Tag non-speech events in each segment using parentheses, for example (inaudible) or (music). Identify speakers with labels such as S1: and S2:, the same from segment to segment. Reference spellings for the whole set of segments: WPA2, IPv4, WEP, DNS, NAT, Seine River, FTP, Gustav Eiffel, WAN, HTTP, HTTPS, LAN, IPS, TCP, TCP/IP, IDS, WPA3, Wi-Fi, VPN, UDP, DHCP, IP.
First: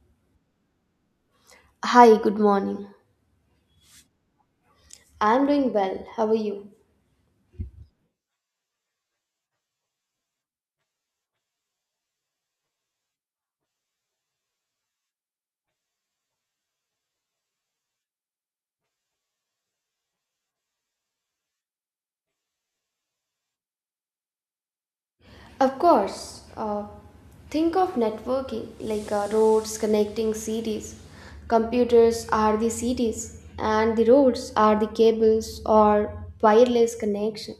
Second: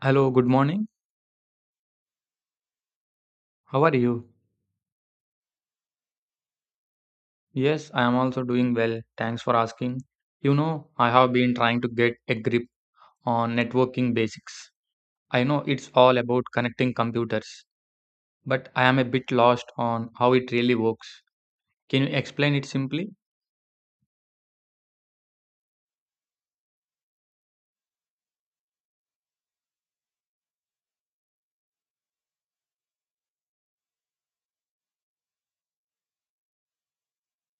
S1: Hello, good morning.
S2: Hi, good morning.
S1: How are you?
S2: I'm doing well. How are you?
S1: Yes, I am also doing well. Thanks for asking. You know, I have been trying to get a grip on networking basics. I know it's all about connecting computers, but I am a bit lost on how it really works. Can you explain it simply?
S2: Of course. Think of networking like roads connecting cities. Computers are the cities, and the roads are the cables or wireless connection.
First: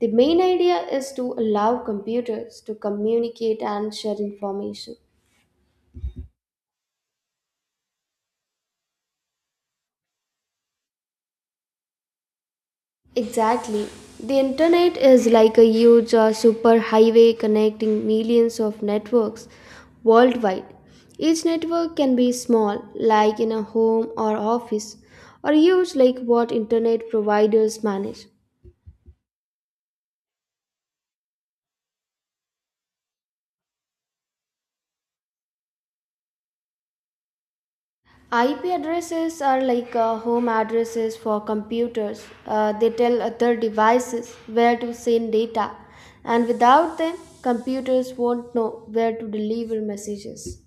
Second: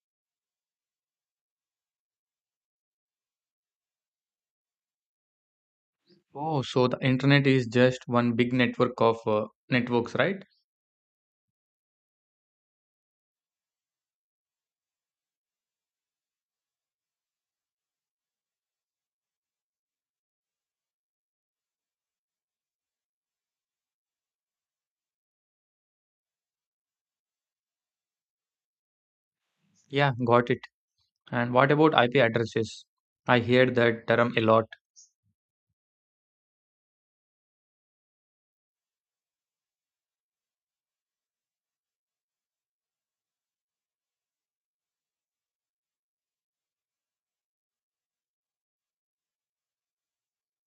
S2: The main idea is to allow computers to communicate and share information.
S1: Oh, so the internet is just one big network of networks, right?
S2: Exactly. The internet is like a huge superhighway connecting millions of networks worldwide. Each network can be small, like in a home or office, or huge, like what internet providers manage.
S1: Yeah, got it. And what about IP addresses? I hear that term a lot.
S2: IP addresses are like home addresses for computers. They tell other devices where to send data, and without them, computers won't know where to deliver messages.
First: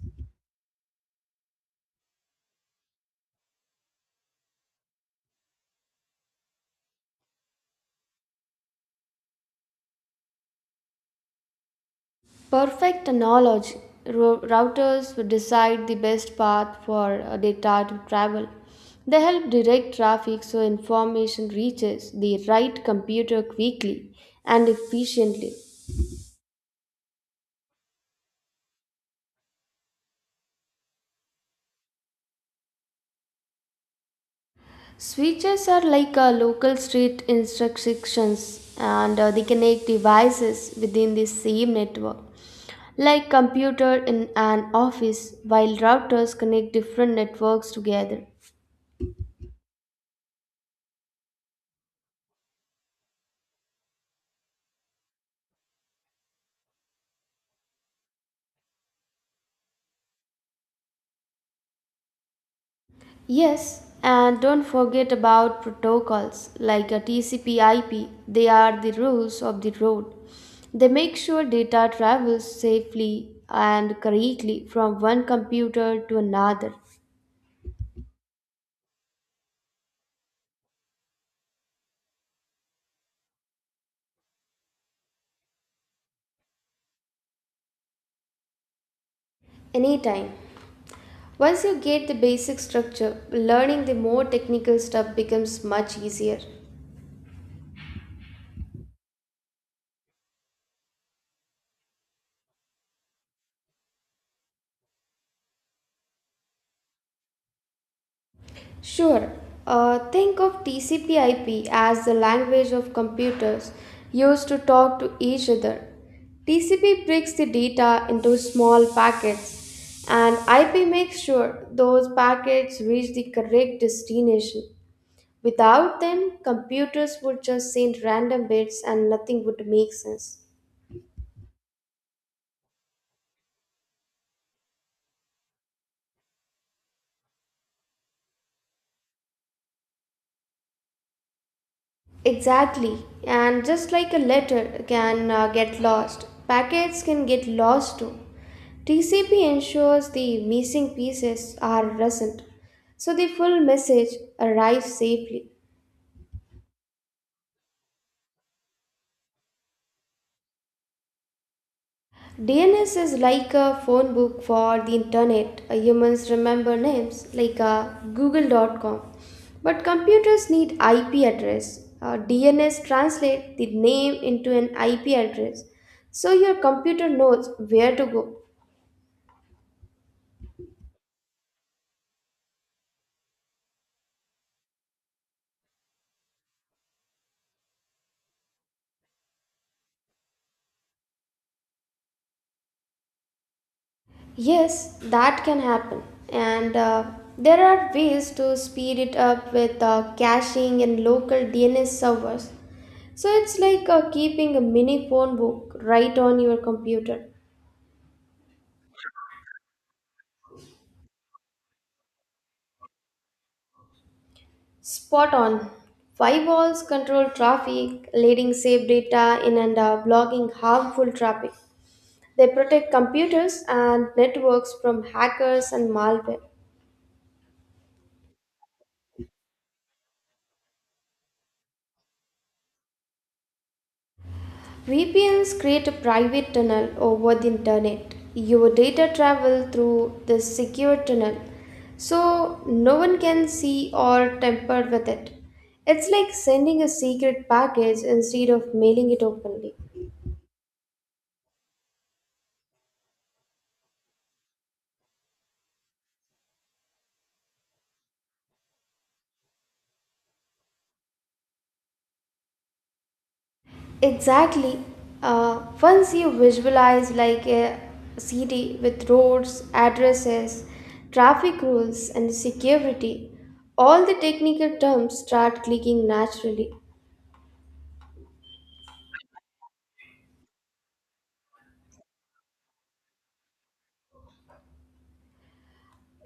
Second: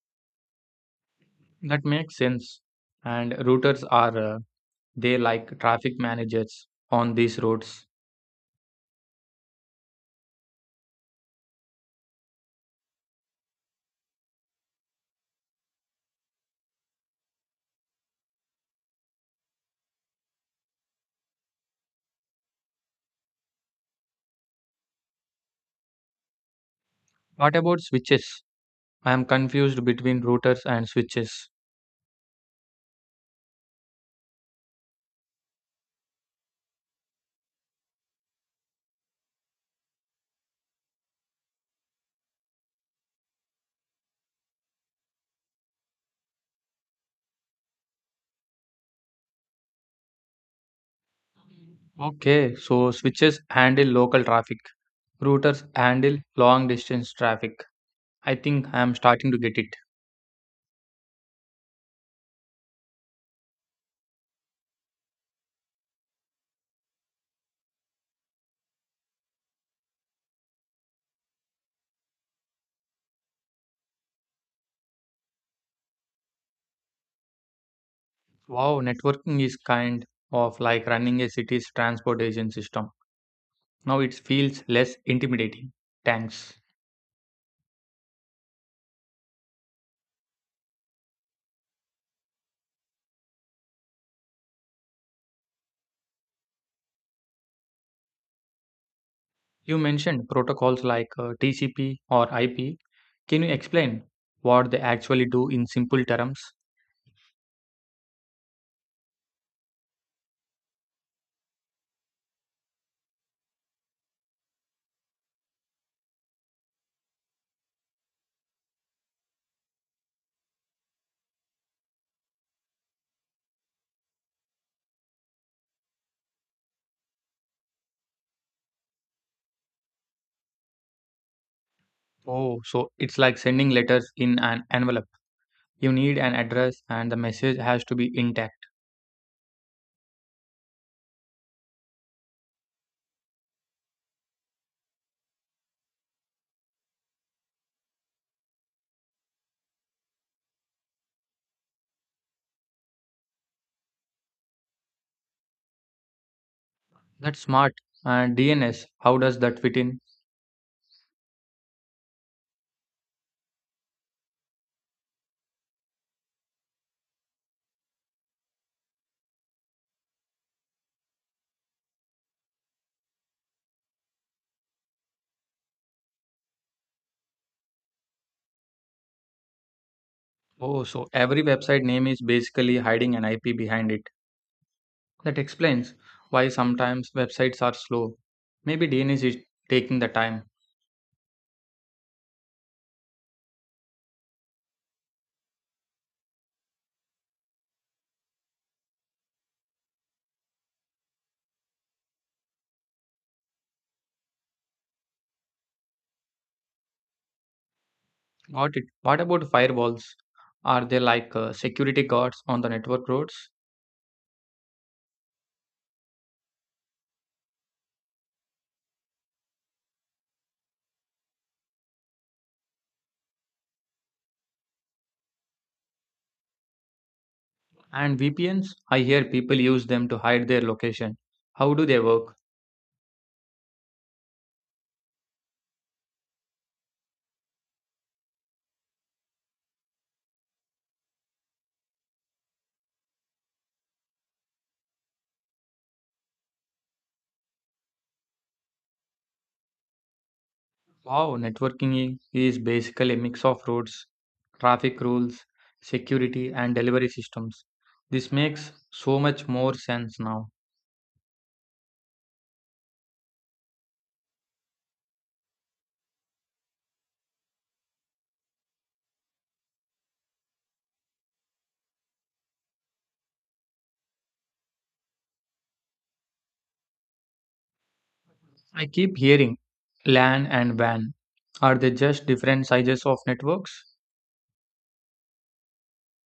S1: That makes sense. And routers are They like traffic managers on these roads.
S2: Perfect knowledge. Routers decide the best path for data to travel. They help direct traffic so information reaches the right computer quickly and efficiently.
S1: What about switches? I am confused between routers and switches.
S2: Switches are like local street instructions, and they connect devices within the same network like computer in an office, while routers connect different networks together.
S1: Okay, so switches handle local traffic, routers handle long distance traffic. I think I am starting to get it.
S2: Yes, and don't forget about protocols like a TCP IP. They are the rules of the road. They make sure data travels safely and correctly from one computer to another.
S1: Wow, networking is kind of like running a city's transportation system. Now it feels less intimidating. Thanks.
S2: Anytime. Once you get the basic structure, learning the more technical stuff becomes much easier.
S1: You mentioned protocols like TCP or IP. Can you explain what they actually do in simple terms?
S2: Sure. Think of TCP/IP as the language of computers used to talk to each other. TCP breaks the data into small packets, and IP makes sure those packets reach the correct destination. Without them, computers would just send random bits and nothing would make sense.
S1: Oh, so it's like sending letters in an envelope. You need an address and the message has to be intact.
S2: Exactly, and just like a letter can get lost, packets can get lost too. TCP ensures the missing pieces are present, so the full message arrives safely.
S1: That's smart. And DNS, how does that fit in?
S2: DNS is like a phone book for the internet. Humans remember names like google.com, but computers need IP address. DNS translates the name into an IP address, so your computer knows where to go.
S1: Oh, so every website name is basically hiding an IP behind it. That explains why sometimes websites are slow. Maybe DNS is taking the time.
S2: Yes, that can happen. And there are ways to speed it up with caching and local DNS servers. So it's like keeping a mini phone book right on your computer.
S1: Got it. What about firewalls? Are they like security guards on the network roads?
S2: Spot on. Firewalls control traffic, letting safe data in and blocking harmful traffic. They protect computers and networks from hackers and malware.
S1: And VPNs? I hear people use them to hide their location. How do they work?
S2: VPNs create a private tunnel over the internet. Your data travel through this secure tunnel, so no one can see or tamper with it. It's like sending a secret package instead of mailing it openly.
S1: Wow, networking is basically a mix of roads, traffic rules, security, and delivery systems. This makes so much more sense now.
S2: Exactly. Once you visualize like a city with roads, addresses, traffic rules, and security, all the technical terms start clicking naturally.
S1: I keep hearing LAN and WAN. Are they just different sizes of networks?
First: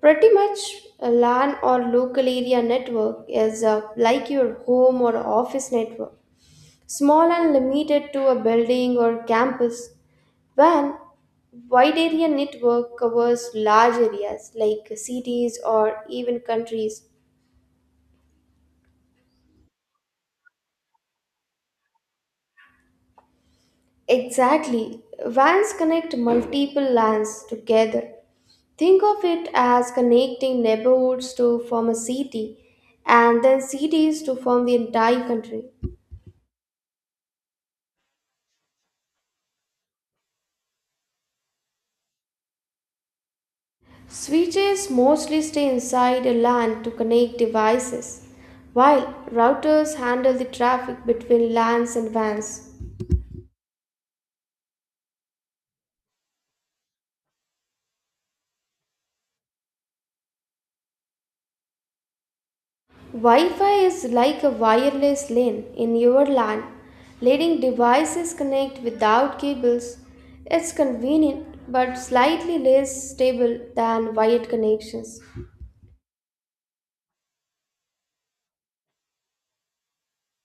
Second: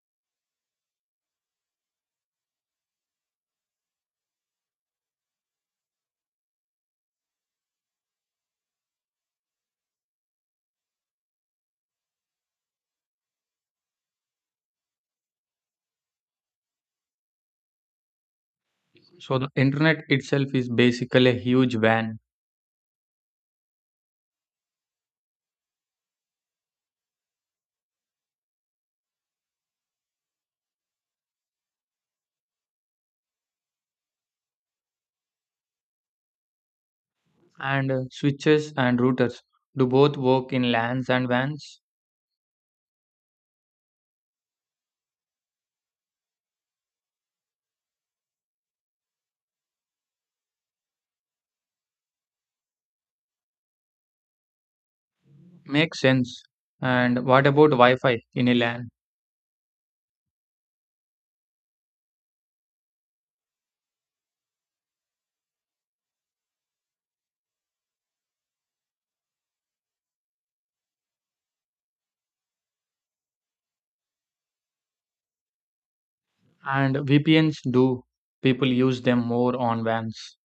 S2: Pretty much a LAN or local area network is like your home or office network, small and limited to a building or campus. When wide area network covers large areas like cities or even countries.
S1: So the internet itself is basically a huge WAN,
S2: Exactly, WANs connect multiple LANs together. Think of it as connecting neighborhoods to form a city and then cities to form the entire country.
S1: and switches and routers do both work in LANs and WANs?
S2: Switches mostly stay inside a LAN to connect devices, while routers handle the traffic between LANs and WANs.
S1: Makes sense. And what about Wi-Fi in a LAN?
S2: Wi Fi is like a wireless LAN in your LAN, letting devices connect without cables. It's convenient but slightly less stable than wired connections.
S1: And VPNs do. People use them more on vans.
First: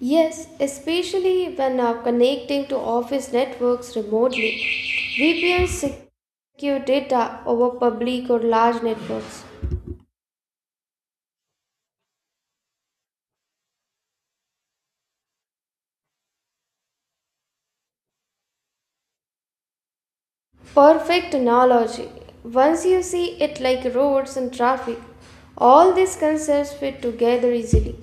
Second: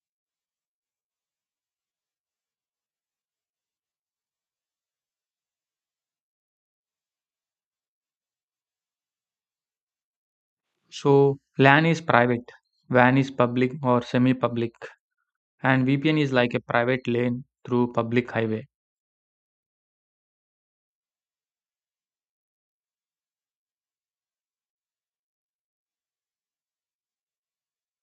S2: Yes, especially when connecting to office networks remotely. VPNs secure data over public or large networks.
S1: So LAN is private, WAN is public or semi public, and VPN is like a private lane through public highway.
S2: Perfect analogy. Once you see it like roads and traffic, all these concepts fit together easily.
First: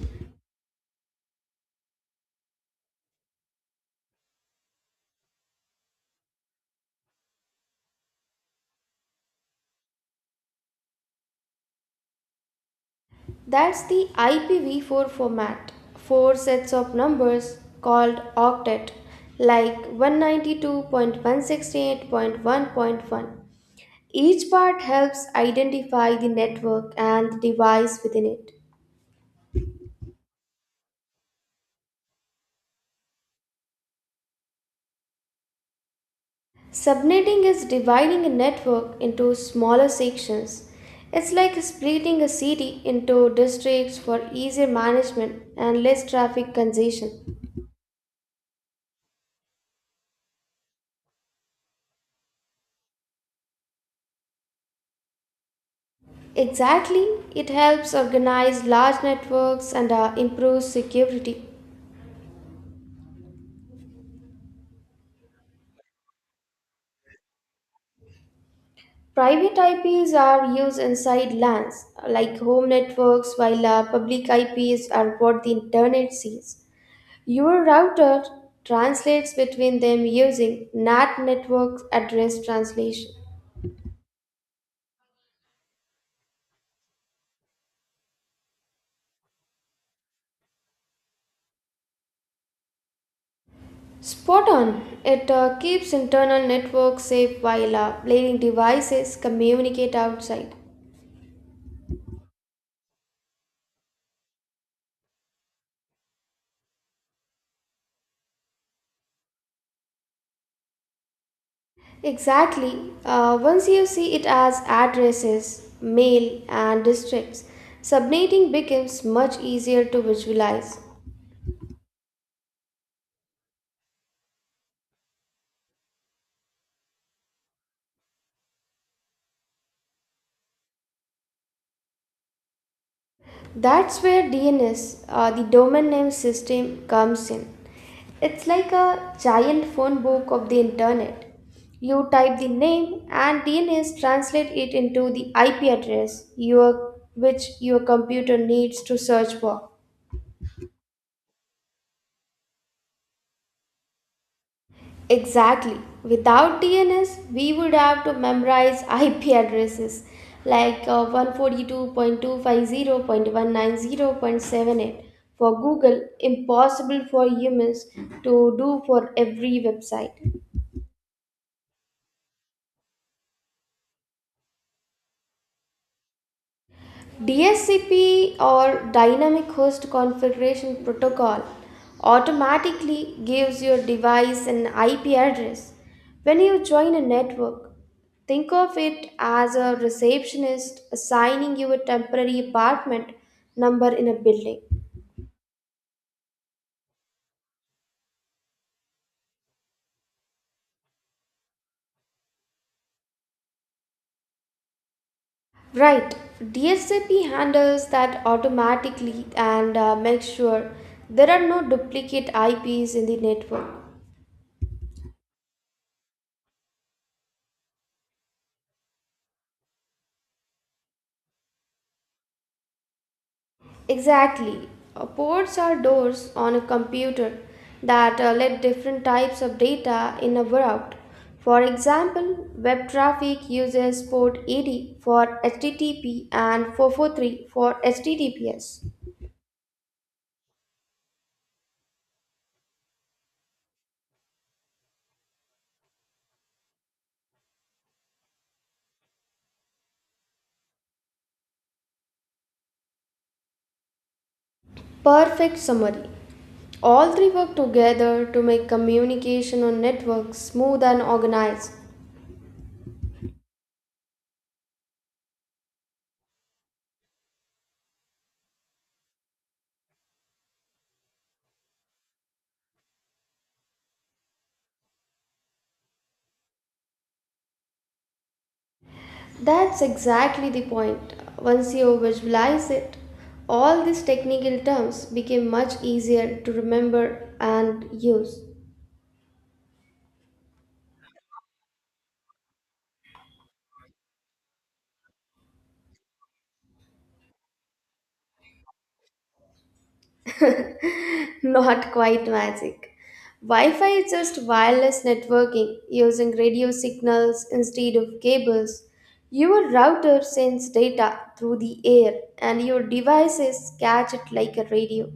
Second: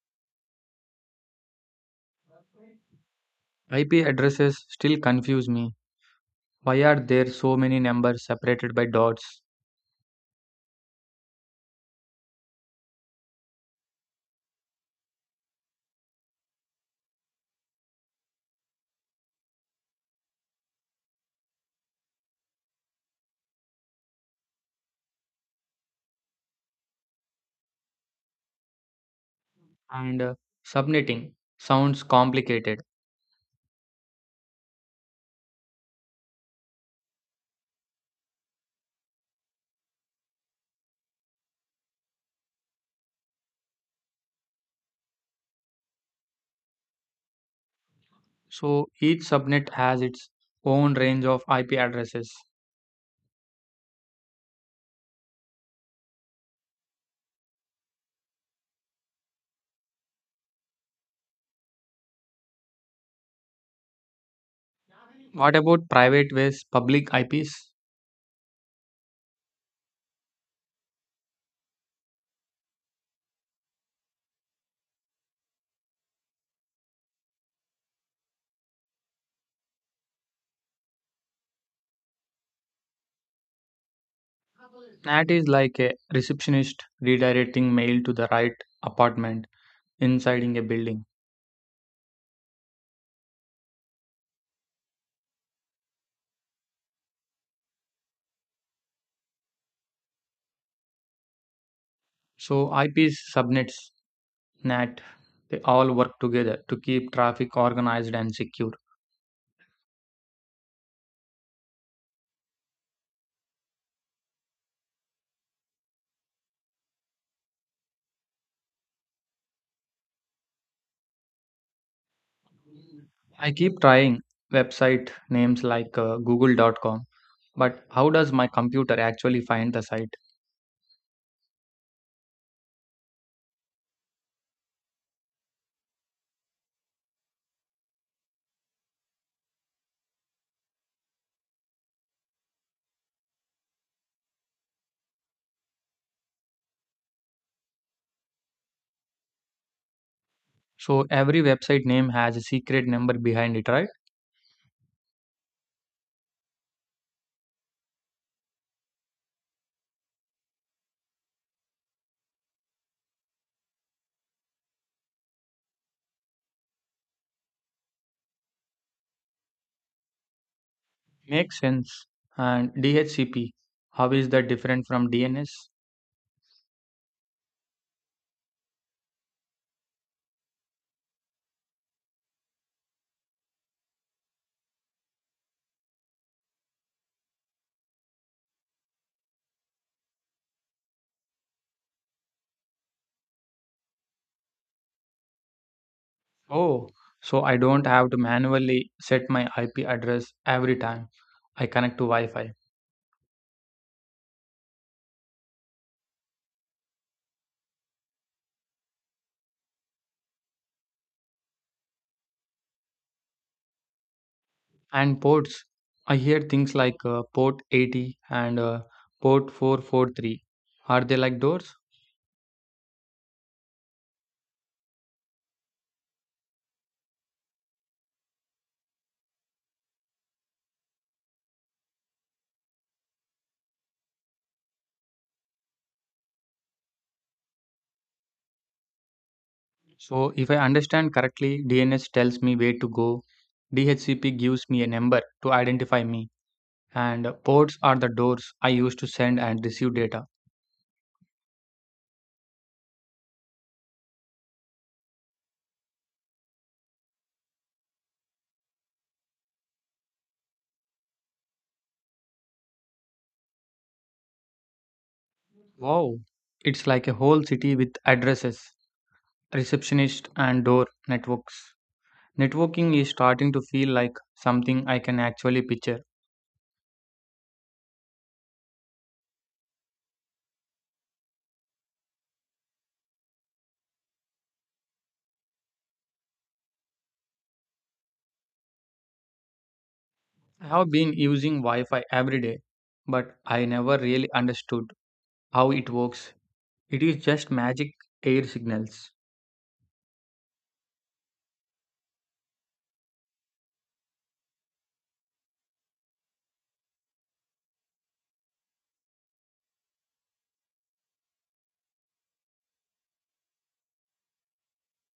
S1: IP addresses still confuse me. Why are there so many numbers separated by dots?
S2: That's the IPv4 format, four sets of numbers called octet, like 192.168.1.1. Each part helps identify the network and the device within it.
S1: And Subnetting sounds complicated.
S2: Subnetting is dividing a network into smaller sections. It's like splitting a city into districts for easier management and less traffic congestion.
S1: So each subnet has its own range of IP addresses.
S2: Exactly, it helps organize large networks and improves security.
S1: What about private versus public IPs?
S2: Private IPs are used inside LANs, like home networks, while public IPs are what the internet sees. Your router translates between them using NAT network address translation.
S1: Nat is like a receptionist redirecting mail to the right apartment inside in a building.
S2: Spot on. It keeps internal networks safe while letting devices communicate outside.
S1: So IPs, subnets, NAT, they all work together to keep traffic organized and secure.
S2: Exactly. Once you see it as addresses, mail, and districts, subnetting becomes much easier to visualize.
S1: I keep trying website names like google.com, but how does my computer actually find the site?
S2: That's where DNS, the domain name system, comes in. It's like a giant phone book of the internet. You type the name and DNS translate it into the IP address which your computer needs to search for.
S1: So every website name has a secret number behind it, right?
S2: Exactly. Without DNS, we would have to memorize IP addresses like 142.250.190.78 for Google, impossible for humans to do for every website.
S1: Makes sense. And DHCP, how is that different from DNS?
S2: DSCP or Dynamic Host Configuration Protocol automatically gives your device an IP address when you join a network. Think of it as a receptionist assigning you a temporary apartment number in a building.
S1: Oh, so I don't have to manually set my IP address every time I connect to Wi Fi.
S2: Right, DSCP handles that automatically and makes sure there are no duplicate IPs in the network.
S1: And ports, I hear things like port 80 and port 443. Are they like doors?
S2: Exactly. Ports are doors on a computer that let different types of data in a route. For example, web traffic uses port 80 for HTTP and 443 for HTTPS.
S1: So, if I understand correctly, DNS tells me where to go, DHCP gives me a number to identify me, and ports are the doors I use to send and receive data.
S2: Perfect summary. All three work together to make communication on networks smooth and organized.
S1: Wow, it's like a whole city with addresses, receptionists, and door networks. Networking is starting to feel like something I can actually picture.
S2: That's exactly the point. Once you visualize it, all these technical terms became much easier to remember and use.
S1: I have been using Wi Fi every day, but I never really understood how it works. It is just magic air signals.
S2: (laughs) Not quite magic. Wi Fi is just wireless networking using radio signals instead of cables. Your router sends data through the air, and your devices catch it like a radio.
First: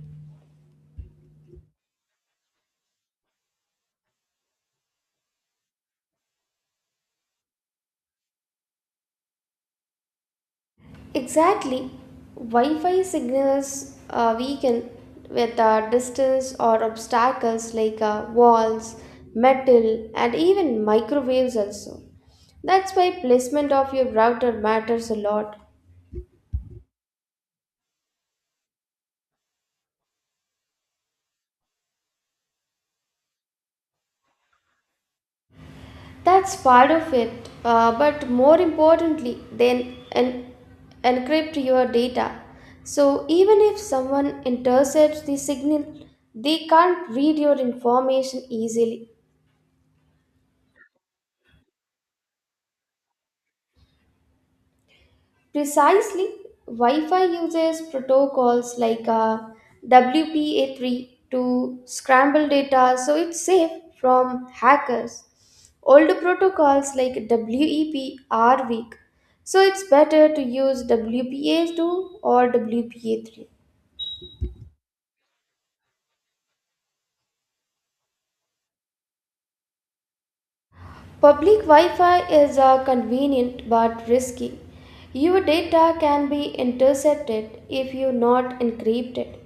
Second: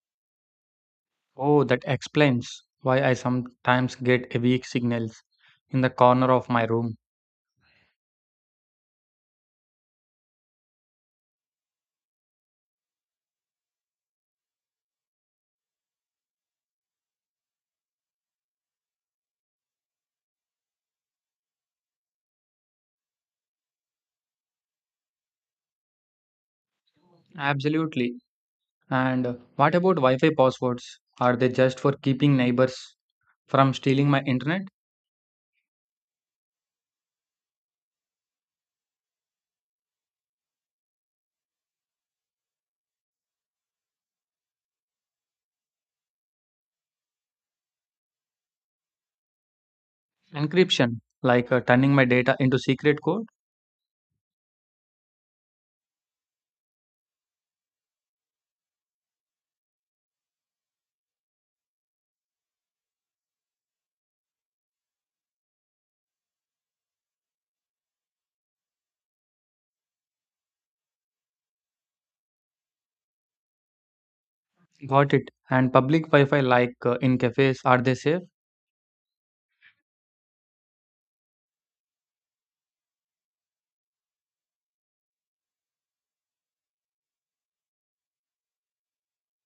S1: Oh, that explains why I sometimes get a weak signals in the corner of my room.
S2: Exactly. Wi-Fi signals are weaken with distance or obstacles like walls, metal, and even microwaves also. That's why placement of your router matters a lot.
S1: Absolutely. And what about Wi Fi passwords? Are they just for keeping neighbors from stealing my internet?
S2: That's part of it, but more importantly, encrypt your data. So even if someone intercepts the signal, they can't read your information easily.
S1: Encryption, like turning my data into secret code?
S2: Precisely, Wi Fi uses protocols like WPA3 to scramble data so it's safe from hackers. Older protocols like WEP are weak, so it's better to use WPA2 or WPA3.
S1: Got it. And public Wi Fi, like in cafes, are they safe?
S2: Public Wi Fi is convenient but risky. Your data can be intercepted if you're not encrypted.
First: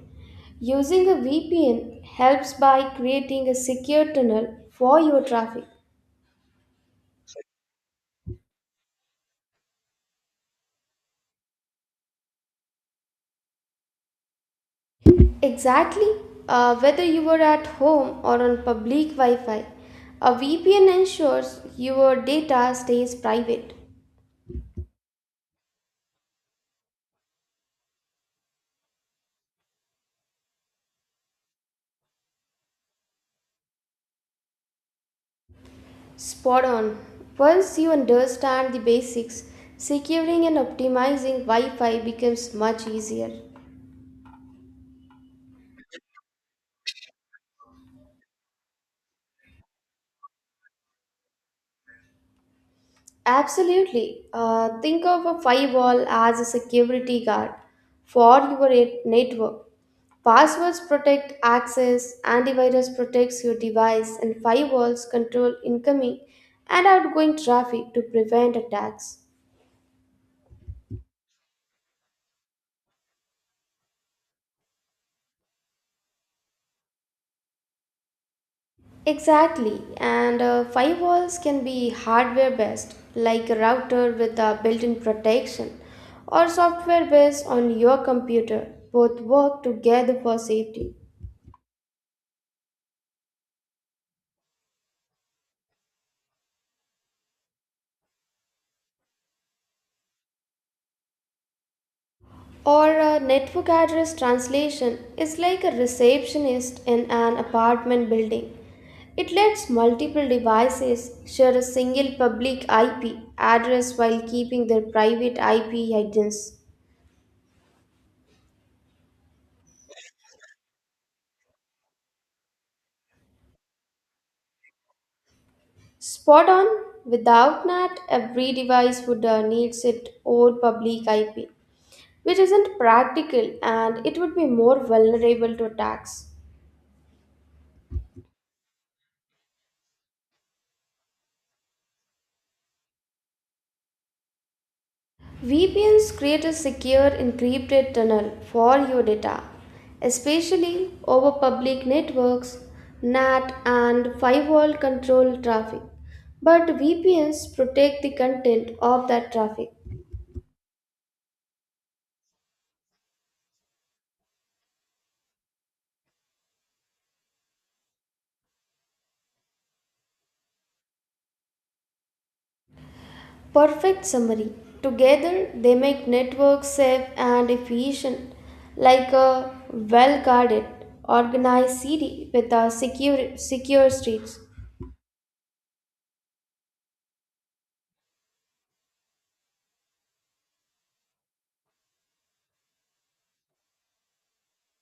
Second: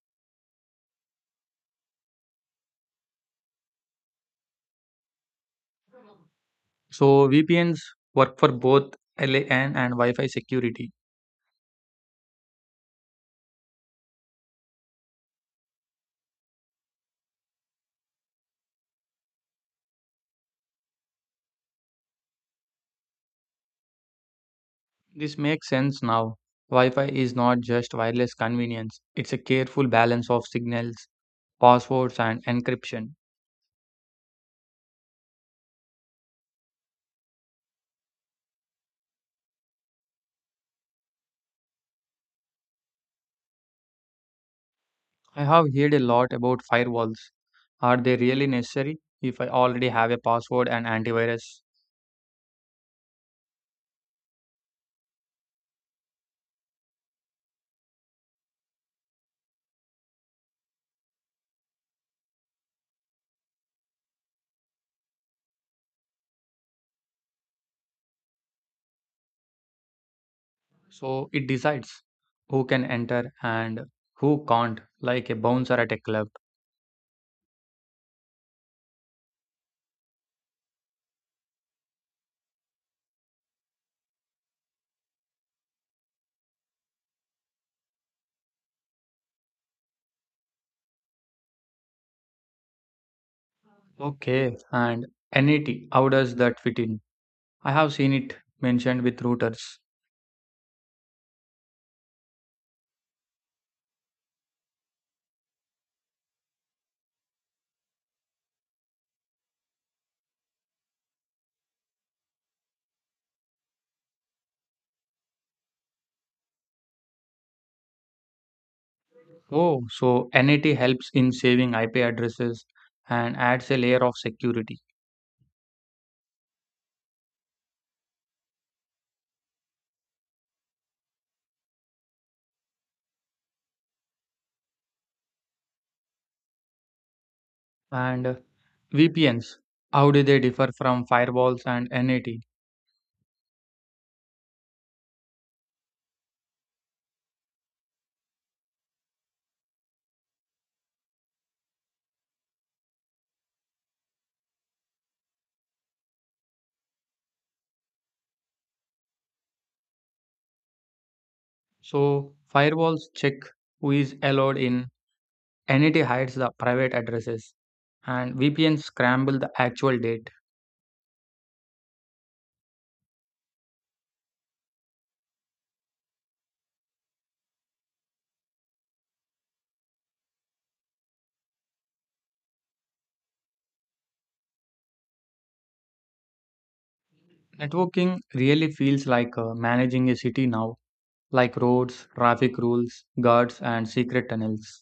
S2: Using a VPN helps by creating a secure tunnel for your traffic.
S1: So VPNs work for both LAN and Wi Fi security.
S2: Exactly, whether you are at home or on public Wi Fi, a VPN ensures your data stays private.
S1: This makes sense now. Wi Fi is not just wireless convenience, it's a careful balance of signals, passwords, and encryption.
S2: Spot on. Once you understand the basics, securing and optimizing Wi Fi becomes much easier.
S1: I have heard a lot about firewalls. Are they really necessary if I already have a password and antivirus?
S2: Absolutely. Think of a firewall as a security guard for your network. Passwords protect access, antivirus protects your device, and firewalls control incoming and outgoing traffic to prevent attacks.
S1: So it decides who can enter and who can't, like a bouncer at a club.
S2: Exactly, and firewalls can be hardware based, like a router with a built in protection, or software based on your computer. Both work together for safety.
S1: Okay, and NAT, how does that fit in? I have seen it mentioned with routers.
S2: Or a network address translation is like a receptionist in an apartment building. It lets multiple devices share a single public IP address while keeping their private IP hidden.
S1: Oh, so NAT helps in saving IP addresses and adds a layer of security.
S2: Spot on. Without NAT, every device would need its own public IP, which isn't practical and it would be more vulnerable to attacks.
S1: And VPNs, how do they differ from firewalls and NAT?
S2: VPNs create a secure encrypted tunnel for your data, especially over public networks, NAT, and firewall control traffic. But VPNs protect the content of that traffic.
S1: So firewalls check who is allowed in, NAT hides the private addresses, and VPN scramble the actual date.
S2: Perfect summary. Together, they make networks safe and efficient, like a well guarded, organized city with a secure streets.
S1: Networking really feels like managing a city now, like roads, traffic rules, guards, and secret tunnels.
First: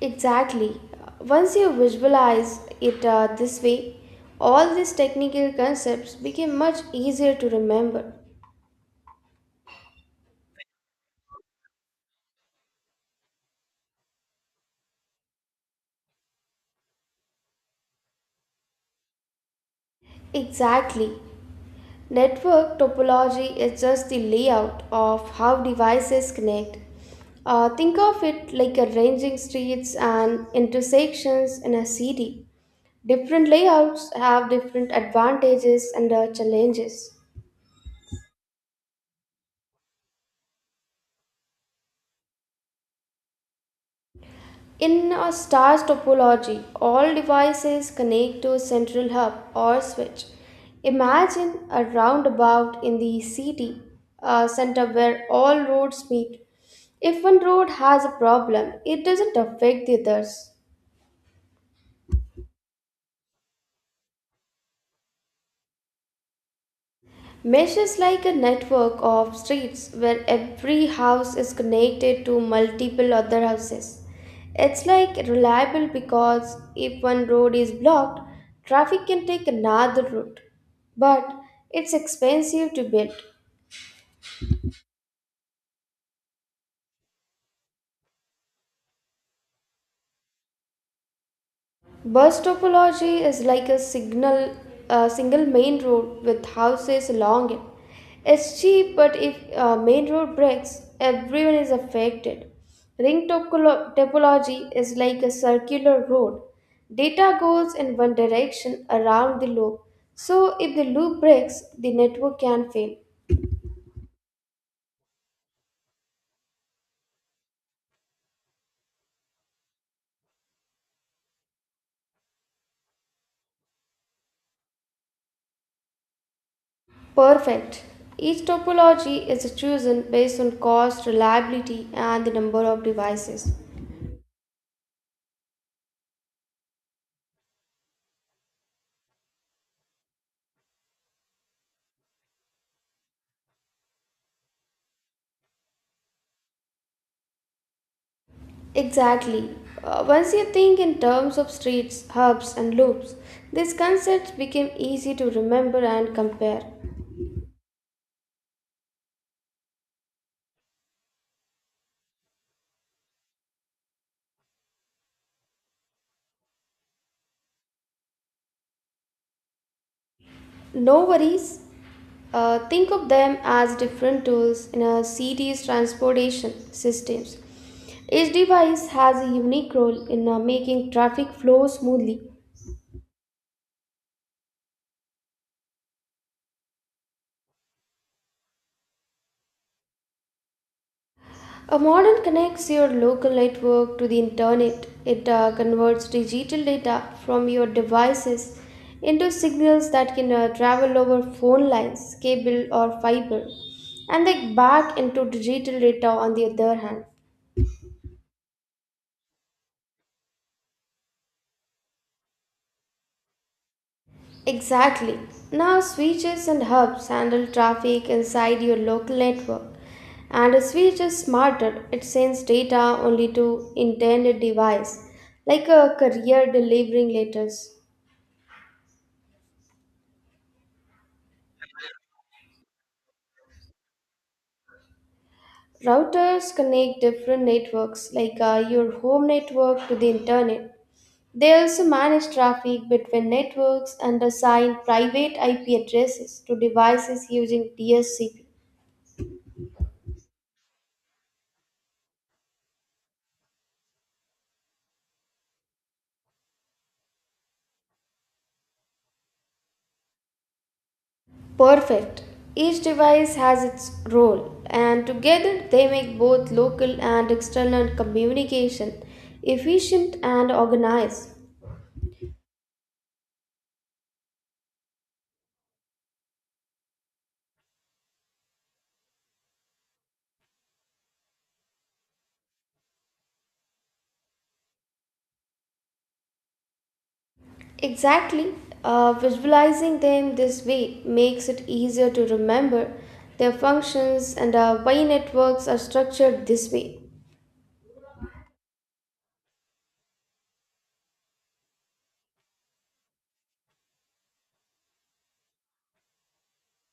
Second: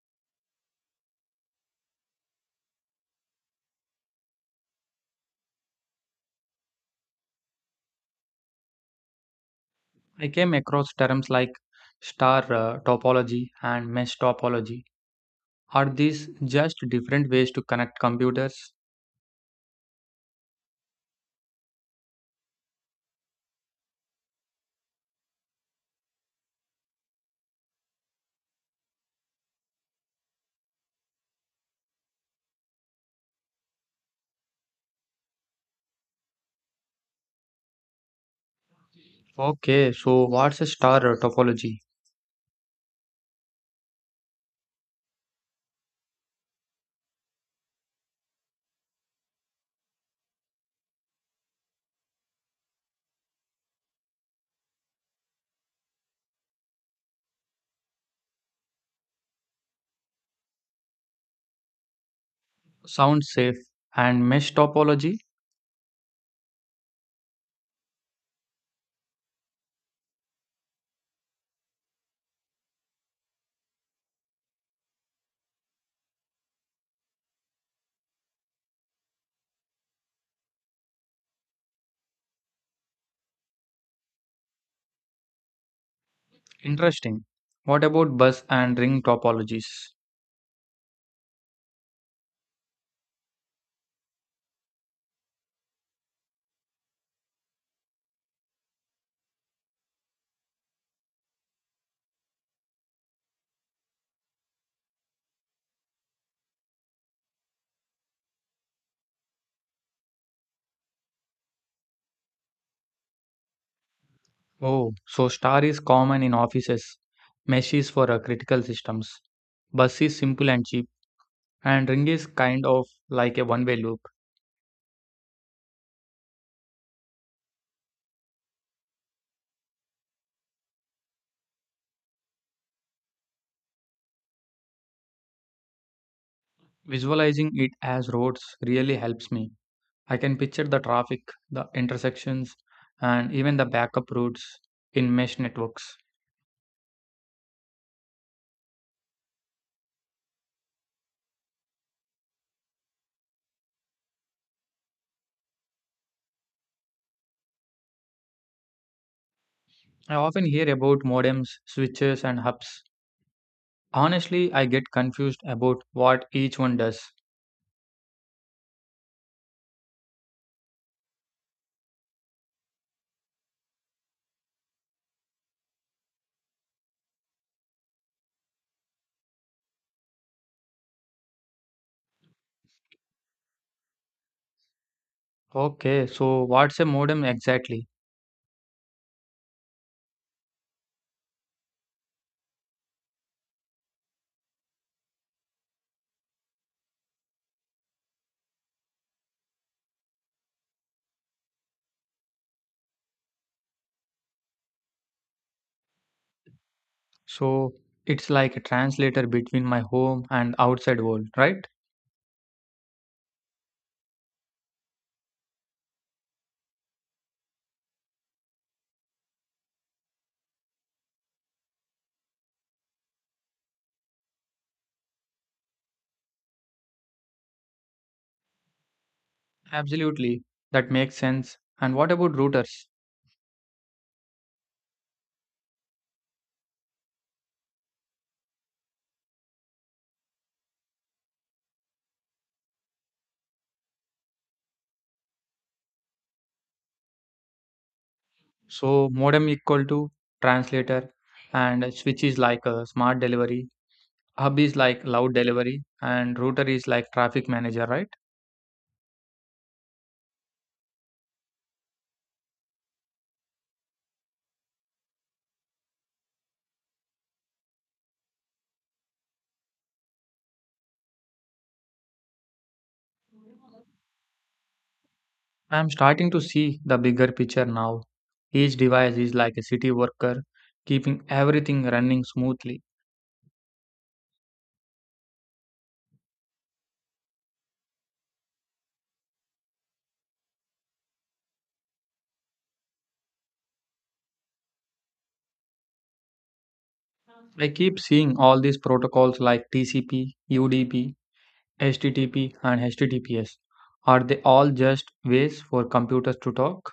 S2: Exactly. Once you visualize it this way, all these technical concepts become much easier to remember.
S1: I came across terms like star topology and mesh topology. Are these just different ways to connect computers?
S2: Exactly. Network topology is just the layout of how devices connect. Think of it like arranging streets and intersections in a city. Different layouts have different advantages and challenges.
S1: Okay, so what's a star topology?
S2: In a star's topology, all devices connect to a central hub or switch. Imagine a roundabout in the city center where all roads meet. If one road has a problem, it doesn't affect the others.
S1: Sounds safe. And mesh topology?
S2: Mesh is like a network of streets where every house is connected to multiple other houses. It's like reliable because if one road is blocked, traffic can take another route. But it's expensive to build.
S1: Interesting. What about bus and ring topologies?
S2: Bus topology is like a signal, a single main road with houses along it. It's cheap, but if a main road breaks, everyone is affected. Topology is like a circular road. Data goes in one direction around the loop, so if the loop breaks, the network can fail.
S1: Oh, so star is common in offices, mesh is for critical systems. Bus is simple and cheap, and ring is kind of like a one way loop.
S2: Perfect. Each topology is chosen based on cost, reliability, and the number of devices.
S1: Visualizing it as roads really helps me. I can picture the traffic, the intersections, and even the backup routes in mesh networks.
S2: Exactly. Once you think in terms of streets, hubs, and loops, these concepts became easy to remember and compare.
S1: I often hear about modems, switches, and hubs. Honestly, I get confused about what each one does.
S2: No worries. Think of them as different tools in a city's transportation systems. Each device has a unique role in making traffic flow smoothly.
S1: Okay, so what's a modem exactly?
S2: A modern connects your local network to the internet. It converts digital data from your devices into signals that can travel over phone lines, cable, or fiber, and then back into digital data on the other hand.
S1: So it's like a translator between my home and outside world, right?
S2: Exactly. Now, switches and hubs handle traffic inside your local network. And a switch is smarter, it sends data only to intended device, like a courier delivering letters.
S1: Absolutely. That makes sense. And what about routers?
S2: Routers connect different networks like your home network to the internet. They also manage traffic between networks and assign private IP addresses to devices using DSCP.
S1: So modem equal to translator and switch is like a smart delivery, hub is like loud delivery, and router is like traffic manager, right?
S2: Perfect. Each device has its role, and together they make both local and external communication efficient and organized.
S1: I'm starting to see the bigger picture now. Each device is like a city worker, keeping everything running smoothly.
S2: Exactly. Visualizing them this way makes it easier to remember their functions and why networks are structured this way.
S1: I keep seeing all these protocols like TCP, UDP, HTTP, and HTTPS. Are they all just ways for computers to talk?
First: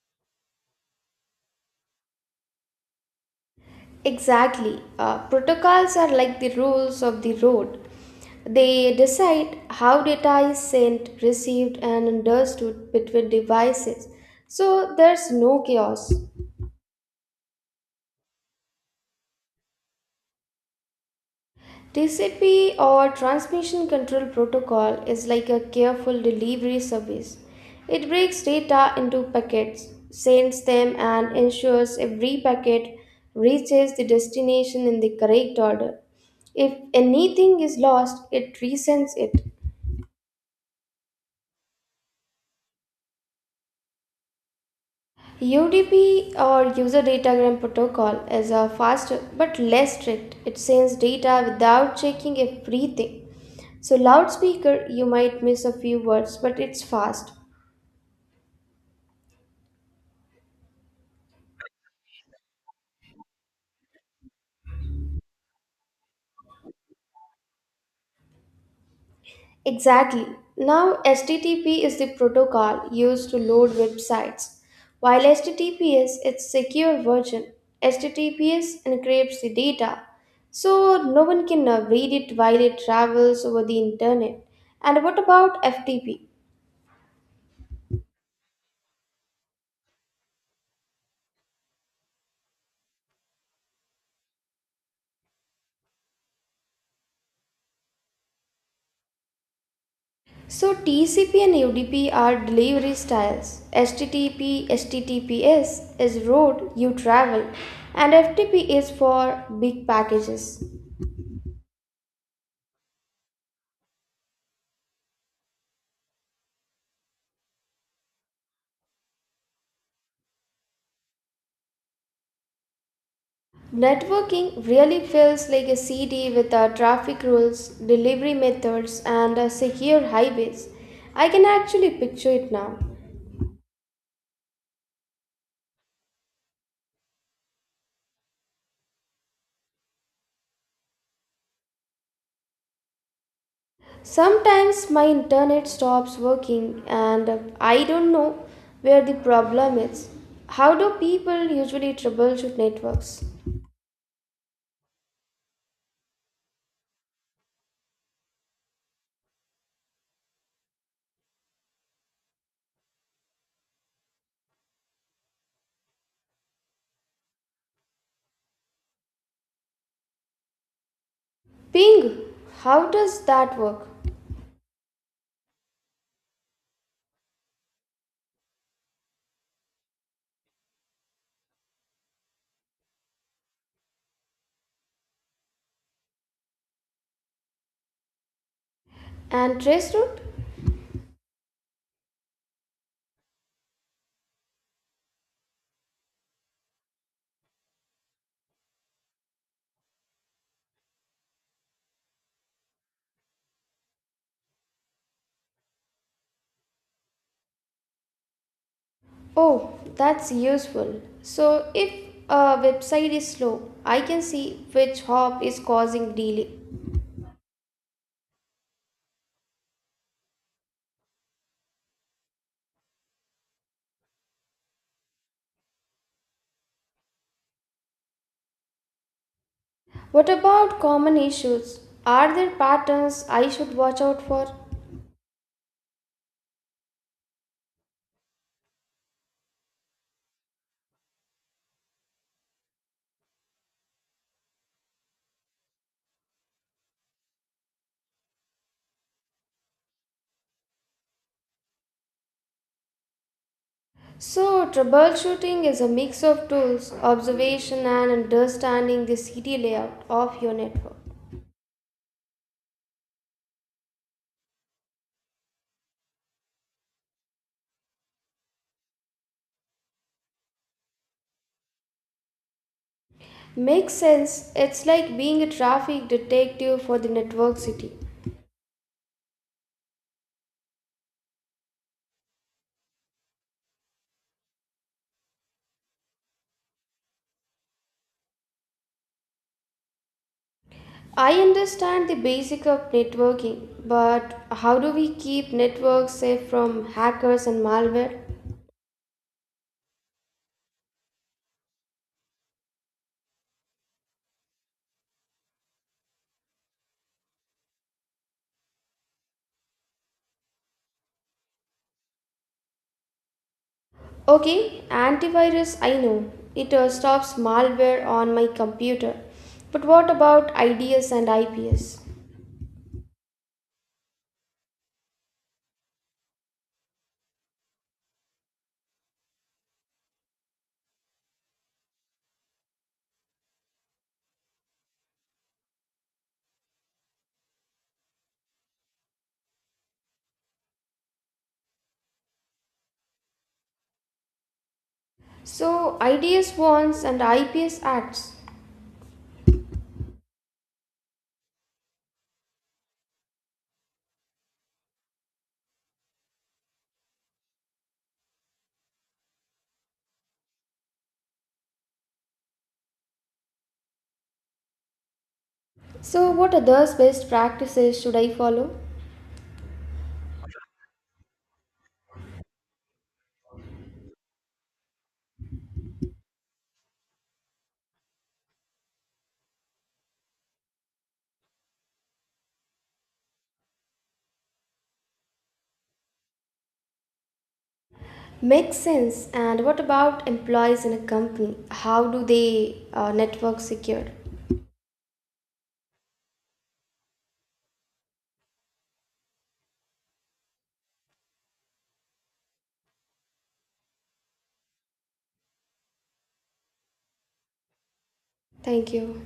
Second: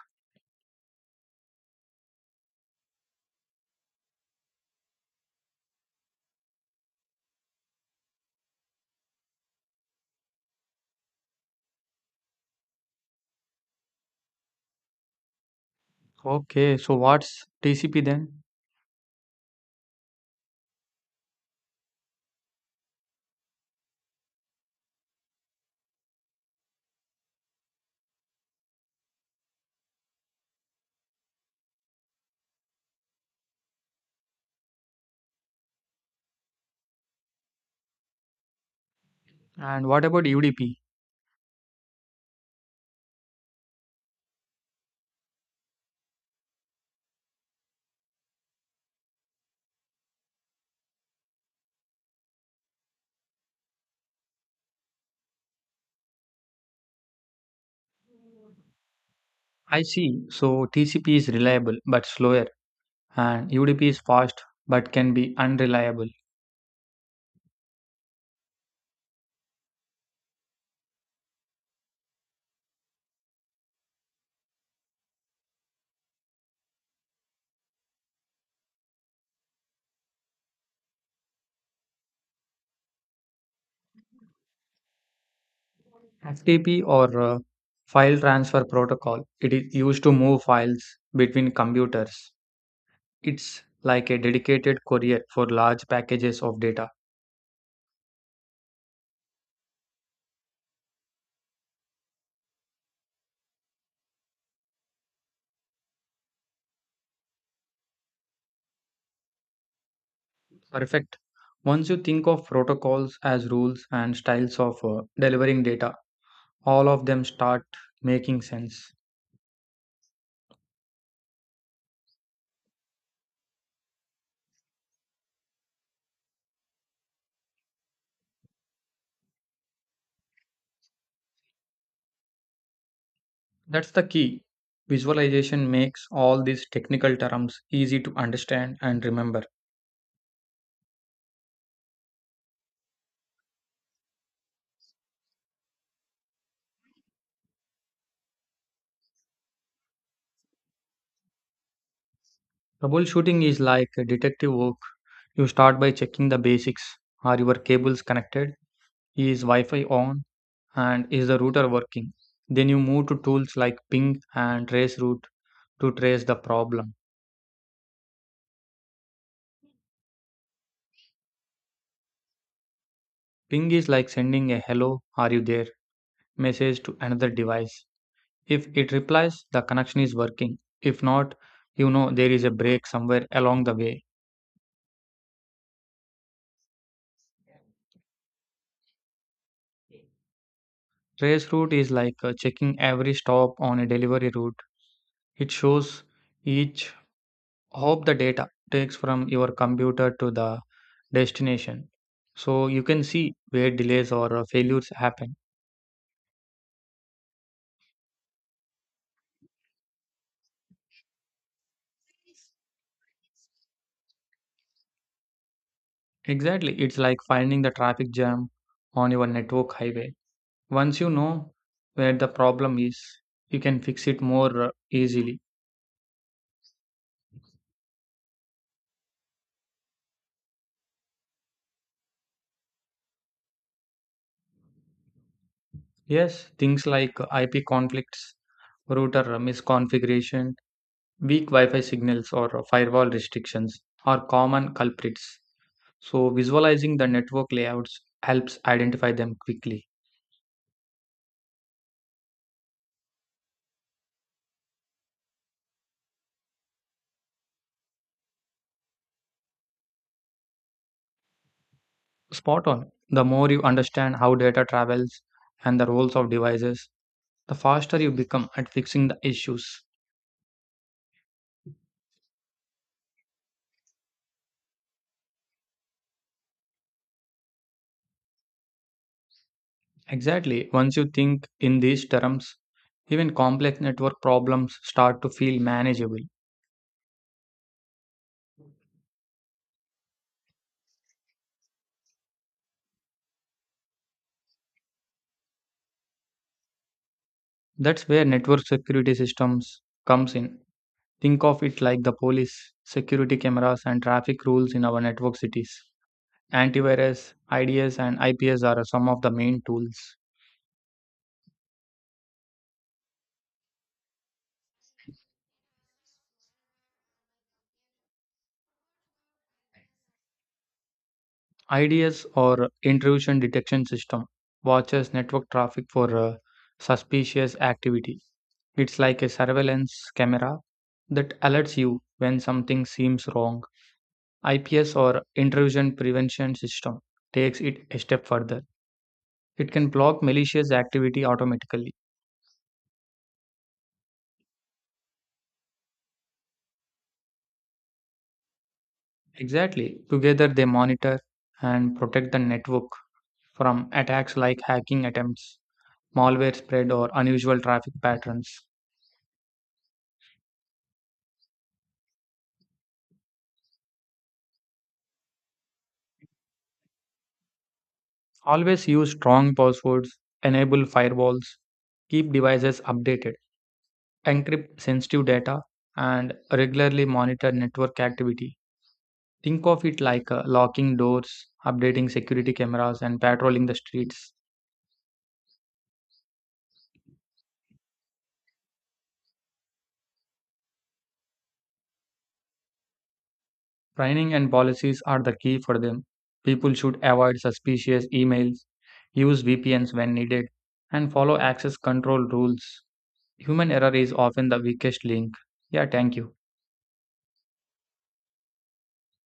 S2: Exactly. Protocols are like the rules of the road. They decide how data is sent, received, and understood between devices. So there's no chaos.
S1: Okay, so what's TCP then?
S2: TCP or Transmission Control Protocol is like a careful delivery service. It breaks data into packets, sends them, and ensures every packet reaches the destination in the correct order. If anything is lost, it resends it.
S1: And what about UDP?
S2: UDP or User Datagram Protocol is a faster but less strict. It sends data without checking everything. So, loudspeaker, you might miss a few words, but it's fast.
S1: I see. So TCP is reliable but slower, and UDP is fast but can be unreliable.
S2: Exactly. Now, HTTP is the protocol used to load websites, while HTTPS its secure version. HTTPS encrypts the data, so no one can read it while it travels over the internet. And what about FTP?
S1: FTP or file transfer protocol, it is used to move files between computers. It's like a dedicated courier for large packages of data.
S2: So TCP and UDP are delivery styles. HTTP, HTTPS is road you travel, and FTP is for big packages.
S1: Perfect. Once you think of protocols as rules and styles of delivering data, all of them start making sense.
S2: Networking really feels like a city with our traffic rules, delivery methods, and secure highways. I can actually picture it now.
S1: That's the key. Visualization makes all these technical terms easy to understand and remember.
S2: Sometimes my internet stops working and I don't know where the problem is. How do people usually troubleshoot networks?
S1: Troubleshooting is like detective work. You start by checking the basics. Are your cables connected? Is Wi Fi on? And is the router working? Then you move to tools like ping and traceroute to trace the problem.
S2: Ping, how does that
S1: Ping
S2: work?
S1: is like sending a hello, are you there? Message to another device. If it replies, the connection is working. If not, you know there is a break somewhere along the way.
S2: And traceroute?
S1: Trace route is like checking every stop on a delivery route. It shows each hop the data takes from your computer to the destination. So you can see where delays or failures happen.
S2: Oh, that's useful. So, if a website is slow, I can see which hop is causing delay.
S1: Exactly. It's like finding the traffic jam on your network highway. Once you know where the problem is, you can fix it more easily.
S2: What about common issues? Are there patterns I should watch out for?
S1: Yes, things like IP conflicts, router misconfiguration, weak Wi Fi signals, or firewall restrictions are common culprits. So, visualizing the network layouts helps identify them quickly.
S2: So, troubleshooting is a mix of tools, observation, and understanding the city layout of your network.
S1: Spot on. The more you understand how data travels and the roles of devices, the faster you become at fixing the issues.
S2: Makes sense, it's like being a traffic detective for the network city.
S1: Exactly. Once you think in these terms, even complex network problems start to feel manageable.
S2: I understand the basic of networking, but how do we keep networks safe from hackers and
S1: That's
S2: malware?
S1: where network security systems comes in. Think of it like the police, security cameras and traffic rules in our network cities. Antivirus, IDS and IPS are some of the main tools.
S2: Okay, antivirus I know. It stops malware on my computer. But what about IDS and IPS?
S1: IDS or intrusion detection system watches network traffic for suspicious activity. It's like a surveillance camera that alerts you when something seems wrong. IPS or intrusion prevention system takes it a step further. It can block malicious activity automatically.
S2: So, IDS warns and IPS acts.
S1: Exactly. Together they monitor and protect the network from attacks like hacking attempts, malware spread or unusual traffic patterns.
S2: So, what are those best practices should I follow?
S1: Always use strong passwords, enable firewalls, keep devices updated encrypt sensitive data, and regularly monitor network activity. Think of it like locking doors, updating security cameras, and patrolling the streets.
S2: Makes sense. And what about employees in a company? How do they network secure?
S1: Training and policies are the key for them. People should avoid suspicious emails, use VPNs when needed, and follow access control rules. Human error is often the weakest link. Yeah, thank you.
S2: Thank you.